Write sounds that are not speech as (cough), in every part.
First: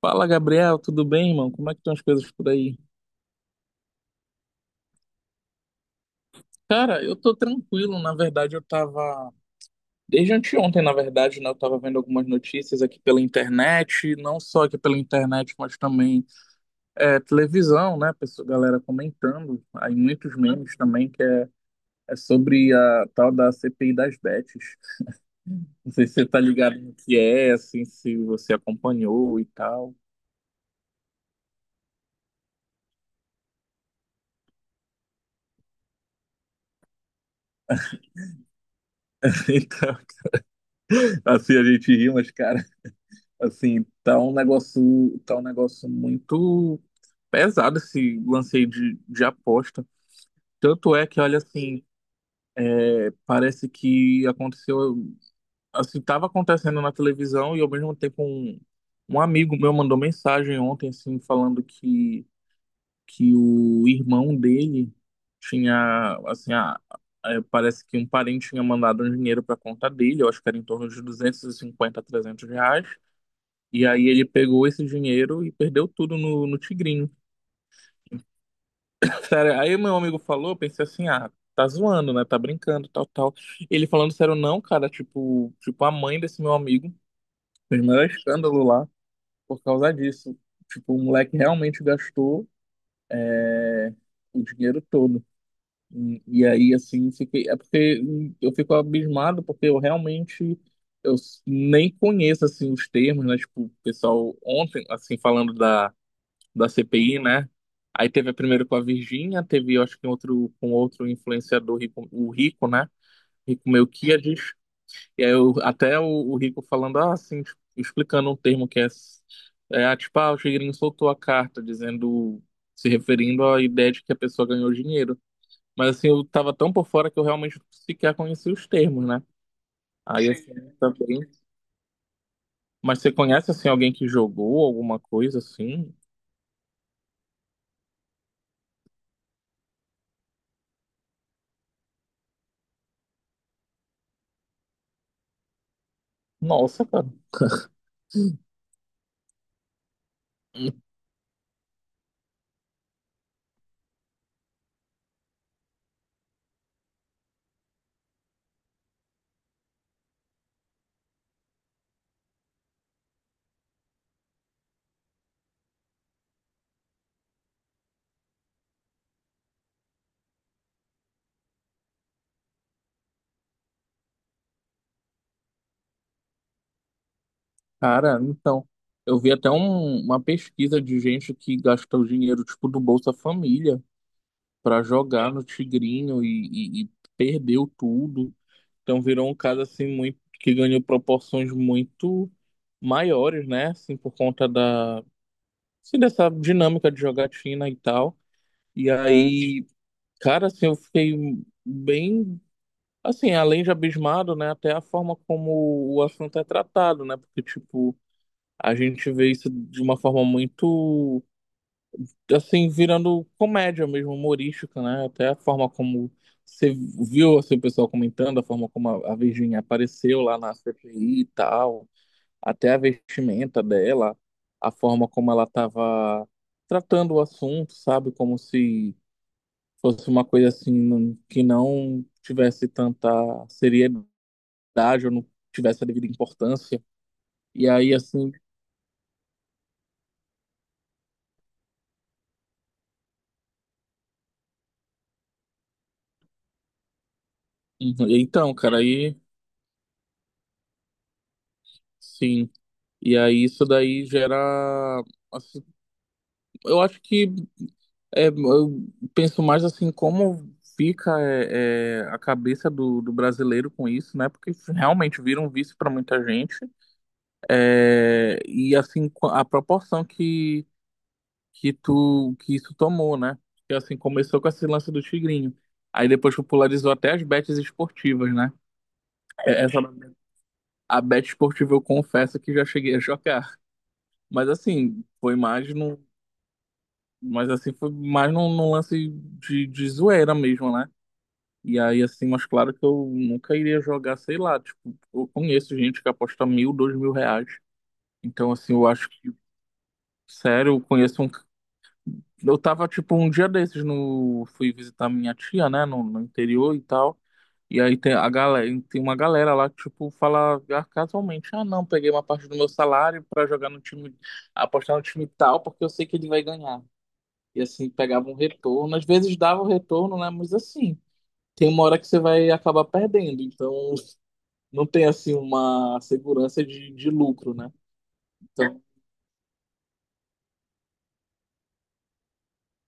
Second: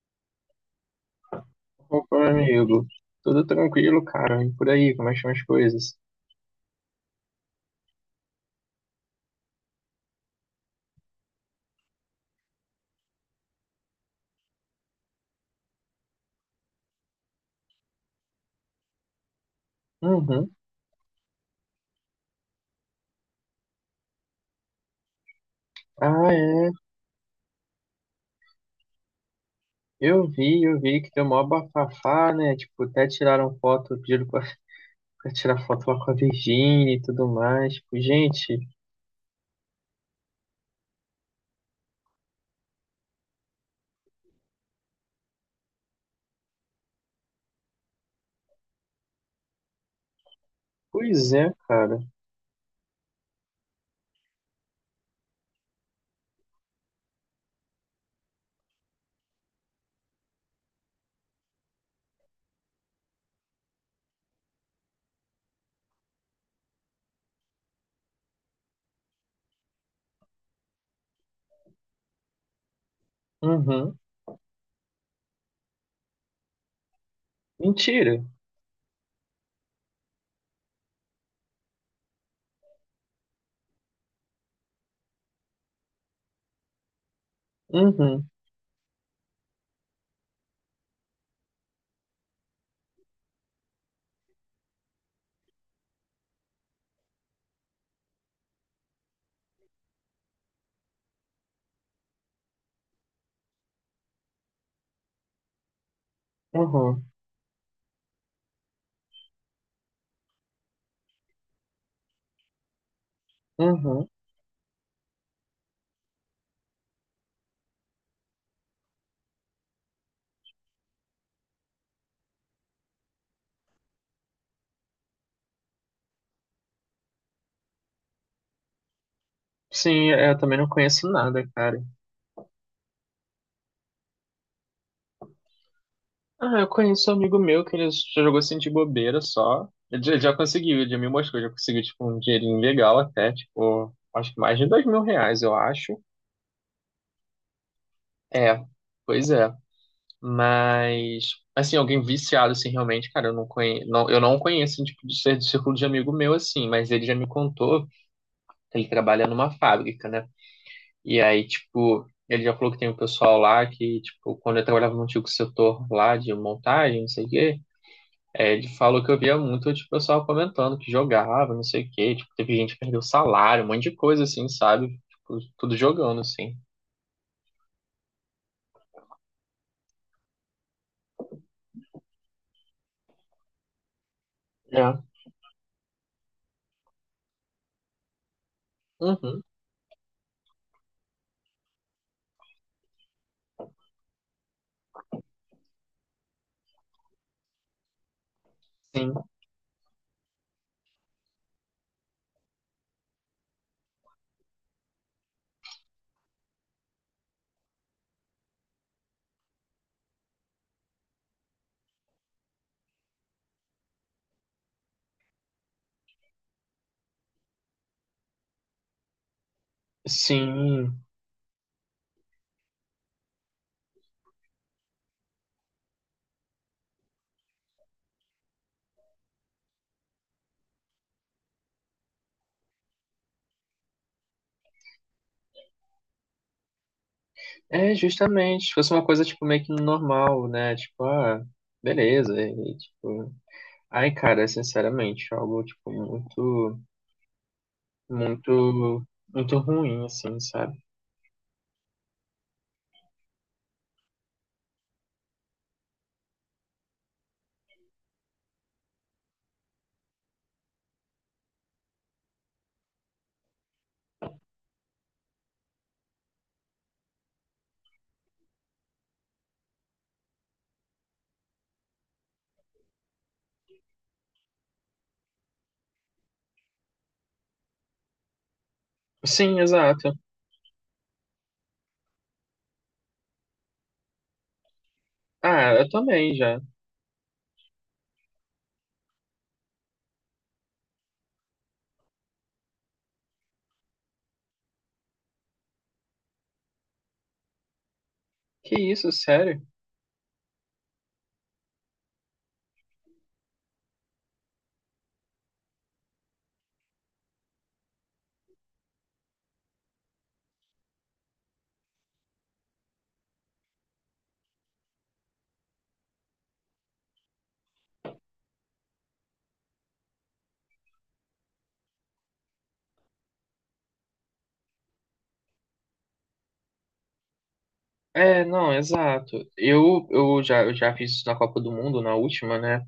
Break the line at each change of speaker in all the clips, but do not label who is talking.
Fala, Gabriel, tudo bem, irmão? Como é que estão as
Opa, meu
coisas por aí?
amigo. Tudo tranquilo, cara. E por aí, como é que estão as coisas?
Cara, eu tô tranquilo, na verdade, eu tava. Desde anteontem, na verdade, né? Eu tava vendo algumas notícias aqui pela internet, não só aqui pela internet, mas também televisão, né? Pessoa, galera comentando, aí muitos
Uhum.
memes também, que é, sobre a tal da CPI das bets. Não sei se você
Ah,
tá
é.
ligado no que é, assim, se você acompanhou e tal.
Eu vi que deu mó bafafá, né? Tipo, até tiraram foto, pediram pra, (laughs) pra tirar foto lá com a Virgínia e tudo mais. Tipo, gente,
(laughs) Então, assim, a gente riu, mas, cara. Assim, tá um negócio muito pesado esse lance aí de aposta. Tanto é que,
pois
olha,
é,
assim,
cara.
parece que aconteceu, assim, tava acontecendo na televisão e ao mesmo tempo um amigo meu mandou mensagem ontem, assim, falando que o irmão dele tinha, assim, a, é, parece que um parente tinha mandado um dinheiro para conta dele, eu acho que era em torno de 250 a 300 reais. E
Uhum.
aí ele pegou esse dinheiro e perdeu tudo no Tigrinho.
Mentira.
Sério, aí meu amigo falou, eu pensei assim, ah, tá zoando, né? Tá brincando, tal, tal. Ele falando sério, não, cara, tipo, a mãe desse meu amigo fez o maior
Uhum.
escândalo lá por causa disso. Tipo, o moleque realmente gastou o dinheiro todo. E aí, assim, fiquei, é porque eu fico abismado, porque eu realmente nem conheço, assim, os termos, né? Tipo, o pessoal ontem, assim, falando da
Uhum.
CPI, né? Aí teve a primeiro com a Virgínia, teve, eu acho que um outro com outro influenciador rico, o Rico, né? Rico
Uhum.
Melquiades. E aí eu, até o Rico falando ah, assim, tipo, explicando um termo que é, é ah, tipo, ah, o Tigrinho soltou a carta dizendo, se referindo à ideia de que a pessoa ganhou dinheiro. Mas assim, eu tava tão por fora que eu realmente sequer conhecia os termos, né?
Sim, é,
Aí
eu
assim,
também não conheço
também.
nada, cara.
Mas você conhece assim alguém que jogou alguma coisa assim?
Ah, eu conheço um amigo meu que ele já jogou assim de bobeira só. Ele já conseguiu, ele já me mostrou, já conseguiu tipo um dinheirinho legal até, tipo, acho que mais de dois mil reais, eu acho.
Nossa, cara.
É, pois é. Mas, assim, alguém viciado, assim, realmente, cara, eu não conheço, não, eu não conheço, assim, tipo, de ser do círculo de amigo meu, assim, mas ele já me contou que ele trabalha numa fábrica, né? E aí, tipo, ele já falou que tem um pessoal lá que, tipo, quando eu trabalhava no antigo setor lá de montagem, não sei o quê. É, ele falou que eu via muito, tipo, o pessoal comentando que jogava, não sei o quê. Tipo, teve gente que perdeu salário, um monte de coisa, assim, sabe? Tipo, tudo jogando, assim.
Cara, então, eu vi até uma pesquisa de gente que gasta o dinheiro, tipo, do Bolsa Família pra
É.
jogar no Tigrinho e perdeu tudo. Então virou um
Uhum.
caso, assim, muito, que ganhou proporções muito maiores, né? Assim, por conta da, assim, dessa dinâmica de jogatina e tal. E
Sim.
aí, cara, assim, eu fiquei bem, assim, além de abismado, né? Até a forma como o assunto é tratado, né? Porque, tipo, a gente vê isso de uma forma muito, assim, virando comédia mesmo, humorística, né? Até a forma como você viu, assim, o pessoal comentando, a forma como a Virginia apareceu lá na
Sim.
CPI e tal, até a vestimenta dela, a forma como ela estava tratando o assunto, sabe? Como se fosse uma coisa, assim, que não tivesse tanta seriedade ou não tivesse a devida importância. E aí,
É,
assim,
justamente. Se fosse uma coisa, tipo, meio que normal, né? Tipo, ah, beleza. E, tipo... Ai, cara, é sinceramente, algo, tipo, muito,
uhum, então, cara,
muito,
aí,
muito ruim, assim, sabe?
sim, e aí isso daí gera, assim, eu acho que é, eu penso mais assim como fica é, é, a cabeça do brasileiro com isso, né? Porque realmente vira um vício para muita gente. É, e assim a proporção que tu que isso tomou, né? Que assim começou com esse lance do Tigrinho. Aí depois popularizou até as bets esportivas, né?
Sim,
É, essa,
exato.
a bet esportiva eu confesso que já cheguei a (laughs) jogar. Mas assim, foi mais
Ah, eu
num
também já.
mas assim, foi mais num lance de zoeira mesmo, né? E aí, assim, mas claro que eu nunca iria jogar, sei lá, tipo, eu conheço gente que aposta 1.000, 2.000 reais. Então, assim,
Que
eu acho
isso,
que,
sério?
sério, eu conheço um. Eu tava, tipo, um dia desses no. Fui visitar minha tia, né, no interior e tal. E aí tem a galera, tem uma galera lá que, tipo, fala ah, casualmente, ah, não, peguei uma parte do meu salário pra jogar no time, apostar no time tal, porque eu sei que ele vai ganhar. E assim, pegava um retorno. Às vezes dava um retorno, né? Mas assim, tem uma hora que você vai acabar perdendo. Então, não tem assim uma segurança de lucro, né?
É, não,
Então,
exato. Eu já fiz isso na Copa do Mundo, na última, né?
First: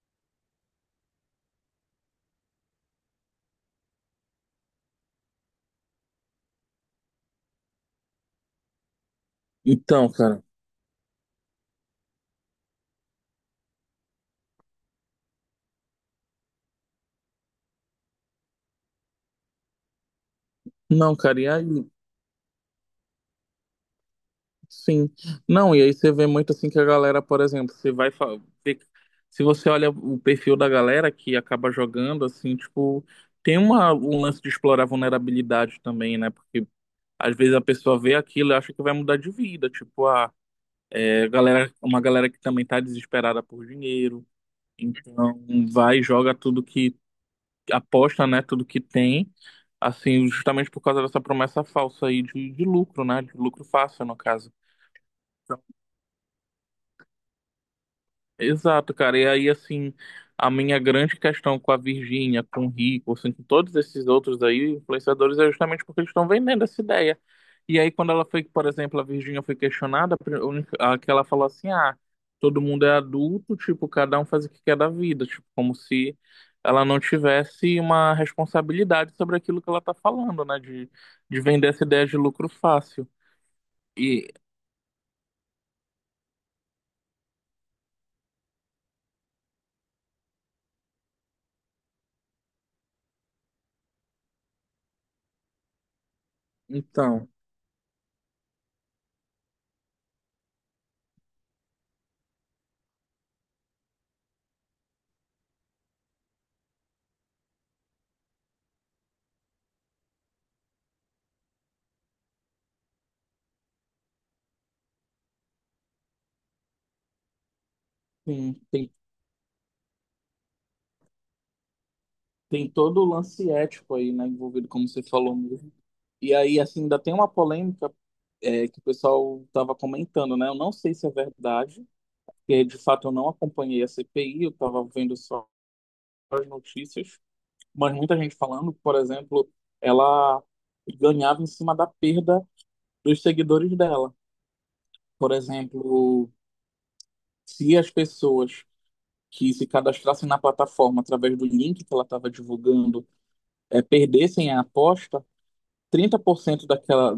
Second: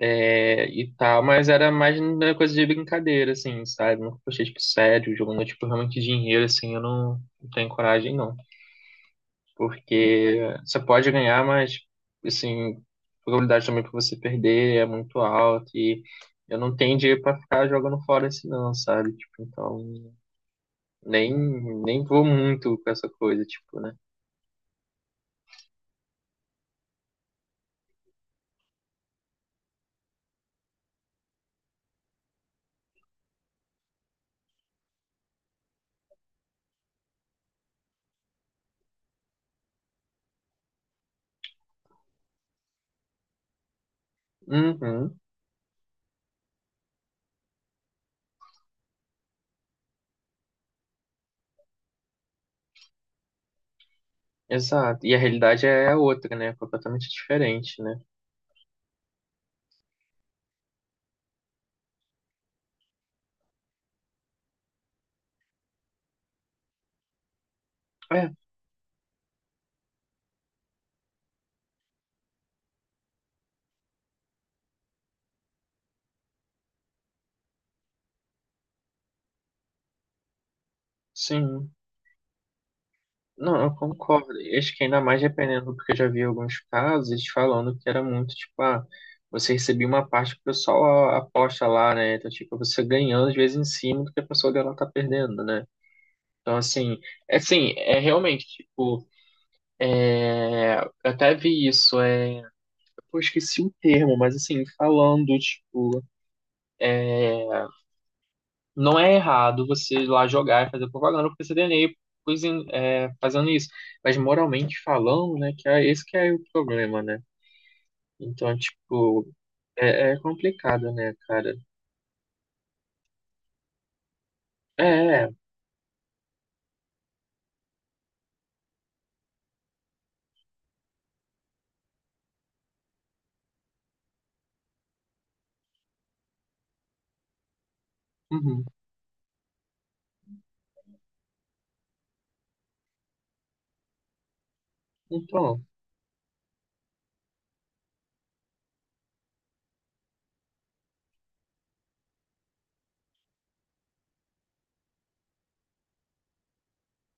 É, e tal, mas era mais uma coisa de brincadeira, assim, sabe? Nunca postei, tipo, sério, jogando, tipo, realmente dinheiro, assim, eu não, não tenho coragem, não.
então, cara.
Porque você pode ganhar, mas, assim, a probabilidade também pra você perder é muito alta e eu não tenho dinheiro pra ficar jogando fora assim, não, sabe? Tipo, então,
Não,
nem,
cara, e aí,
nem vou muito com essa coisa, tipo, né?
sim. Não, e aí você vê muito assim que a galera, por exemplo, você vai. Ver- Se você olha o perfil da galera que acaba jogando, assim, tipo, tem uma, um lance de explorar vulnerabilidade também, né? Porque às vezes a pessoa vê aquilo e acha que vai mudar de vida. Tipo, ah. É galera, uma galera que também tá desesperada por dinheiro,
Uhum.
então vai e joga tudo que aposta, né, tudo que tem, assim, justamente por causa dessa promessa falsa aí de lucro, né, de lucro fácil no caso.
Exato. E a realidade é outra, né? Completamente diferente, né?
Exato, cara. E aí, assim, a minha grande questão com a Virgínia, com o Rico, assim, com todos esses outros aí, influenciadores, é justamente porque eles estão vendendo essa ideia. E aí, quando ela
É,
foi, por exemplo, a Virgínia foi questionada, a pri- a única- a que ela falou assim: ah, todo mundo é adulto, tipo, cada um faz o que quer da vida, tipo, como se ela não tivesse uma responsabilidade sobre aquilo que ela tá falando, né, de vender
sim.
essa ideia de lucro fácil.
Não, eu
E,
concordo. E acho que ainda mais dependendo, porque eu já vi alguns casos eles falando que era muito, tipo, ah, você recebia uma parte que o pessoal a- aposta lá, né? Então, tipo, você ganhando às vezes em cima do que a pessoa dela tá perdendo, né? Então,
então,
assim, é realmente, tipo, é, eu até vi isso, é, pô, esqueci o termo, mas assim, falando, tipo, não é errado você ir lá jogar e fazer propaganda pro PCDNE pois, é, fazendo isso. Mas moralmente falando, né, que é esse que é o problema, né?
sim,
Então,
tem
tipo, é, é complicado, né, cara?
tem todo o lance ético aí, né, envolvido,
É,
como você
é,
falou mesmo. E aí, assim, ainda tem uma polêmica é, que o pessoal estava comentando, né? Eu não sei se é verdade, porque de fato eu não acompanhei a CPI, eu estava vendo só as notícias, mas muita gente
uhum,
falando, por exemplo, ela ganhava em cima da perda dos seguidores dela. Por
então,
exemplo, se as pessoas que se cadastrassem na plataforma através do link que ela estava divulgando é, perdessem a aposta, 30% daquela,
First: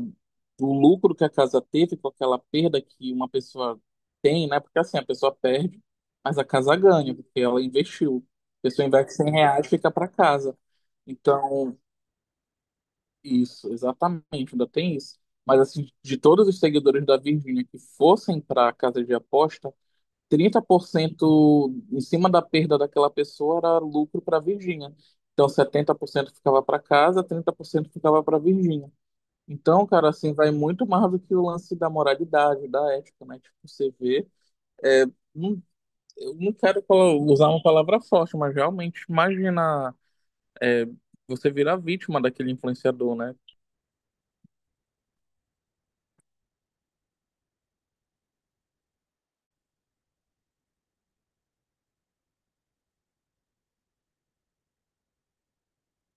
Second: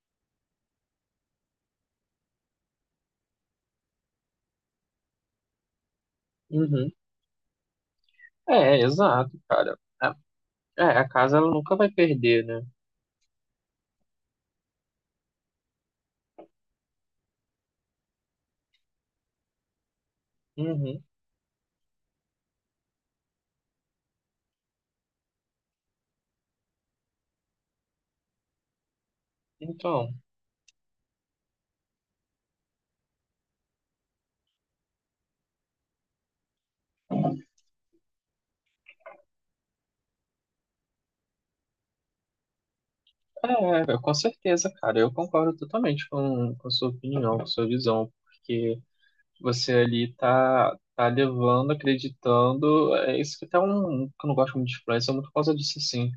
do lucro que a casa teve com aquela perda que uma pessoa tem, né? Porque assim, a pessoa perde, mas a casa
uhum,
ganha, porque ela investiu. A
é,
pessoa investe
exato,
100 reais,
cara.
fica para casa.
É, é, a casa ela nunca
Então,
vai perder, né?
isso, exatamente, ainda tem isso. Mas assim, de todos os seguidores da Virgínia que fossem para a casa de aposta, trinta por
Uhum,
cento em cima da perda daquela pessoa era lucro para a Virgínia. Então, 70% ficava para casa, 30% ficava para a então, cara,
então,
assim, vai muito mais do que o lance da moralidade, da ética, né? Tipo, você vê, é, não, eu não quero usar uma palavra forte, mas realmente imagina, é, você virar vítima daquele influenciador, né?
é, é, com certeza, cara, eu concordo totalmente com a sua opinião, com a sua visão, porque você ali tá, tá levando, acreditando. É isso que até um que eu não gosto muito de influencer, é muito por causa disso, assim.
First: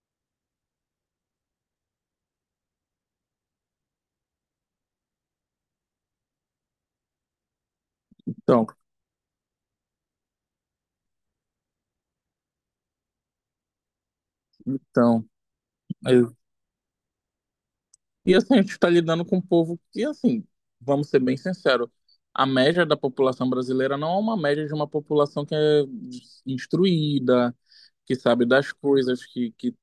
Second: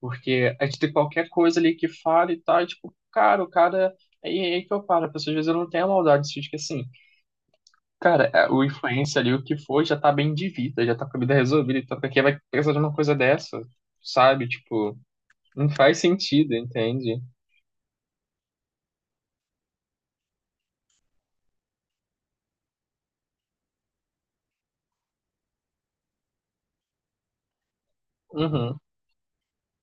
Porque a gente tem qualquer coisa ali que fala e tal, e tipo, cara, o cara. Aí que eu paro, pessoas às vezes eu não tenho a maldade de que assim, cara, é, o
Então,
influencer ali, o que for, já tá bem de vida, já tá com a vida resolvida, então pra que vai precisar de uma coisa dessa, sabe? Tipo,
então,
não faz
é,
sentido, entende?
e assim, a gente tá lidando com um povo que, assim, vamos ser bem sinceros, a média da população brasileira não é uma média de uma população que é instruída, que sabe das
Uhum,
coisas,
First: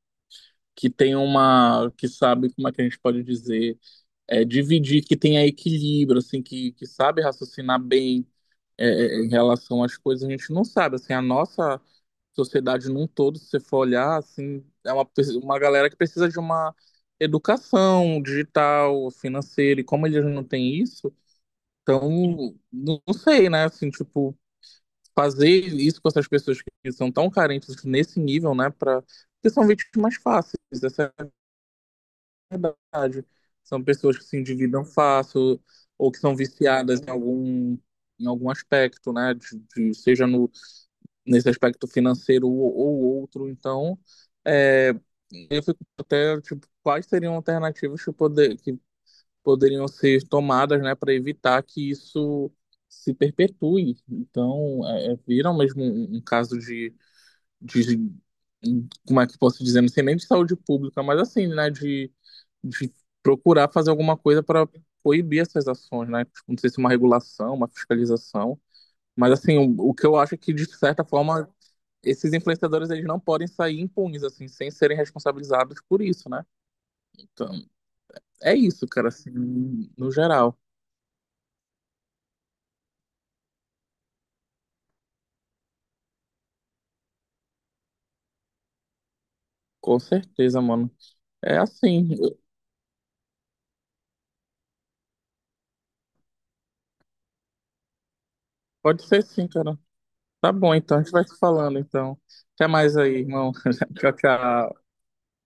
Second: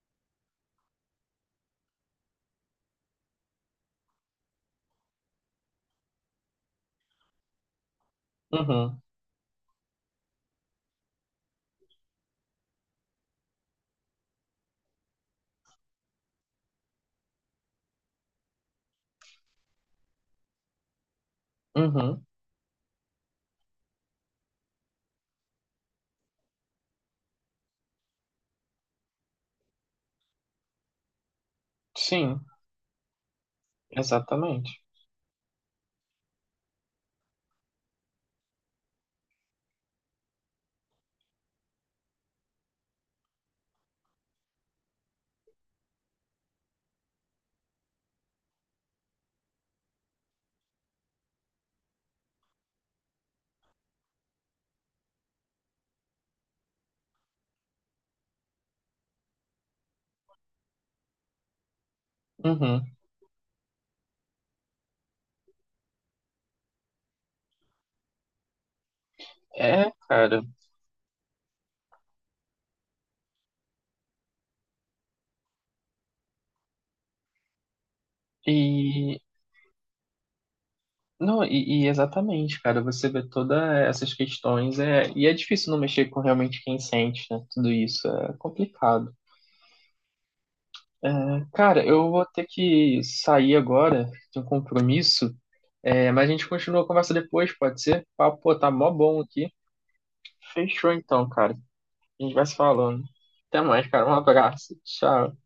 que tem uma, que sabe como é que a gente pode dizer é, dividir, que tenha equilíbrio, assim, que sabe raciocinar bem
uhum,
é, é, em relação às coisas. A gente não sabe, assim, a nossa sociedade num todo, se você for olhar, assim, é uma, uma galera que precisa de uma educação digital, financeira, e como eles não têm isso, então,
uhum.
não sei, né, assim, tipo, fazer isso com essas pessoas que são tão carentes nesse nível, né, para que são vítimas fáceis, essa
Sim,
verdade. São pessoas que se
exatamente.
endividam fácil ou que são viciadas em algum aspecto, né? De, seja no, nesse aspecto financeiro ou outro. Então, é, eu fico até, tipo, quais seriam alternativas que, poder, que poderiam ser tomadas, né, para evitar que isso se perpetue. Então, é, é, vira mesmo um caso de como é que eu posso dizer, não sei nem de saúde pública, mas assim, né,
Uhum.
de procurar fazer alguma coisa para proibir essas ações, né? Tipo, não sei se uma regulação, uma fiscalização, mas assim, o,
É,
o que eu acho é
cara.
que de certa forma esses influenciadores eles não podem sair impunes assim, sem serem responsabilizados por isso, né? Então, é isso, cara,
E
assim, no geral.
não, e exatamente, cara, você vê todas essas questões, é, e é difícil não mexer com realmente quem sente, né? Tudo isso é complicado.
Com certeza, mano. É
Cara,
assim,
eu vou ter que sair agora, tenho um compromisso, é, mas a gente continua a conversa depois, pode ser? Papo, pô, tá mó
pode
bom
ser sim,
aqui.
cara. Tá bom,
Fechou
então a gente vai
então,
se
cara.
falando, então.
A gente vai se
Até mais
falando.
aí, irmão.
Até mais,
(laughs)
cara.
Tchau,
Um abraço.
tchau.
Tchau.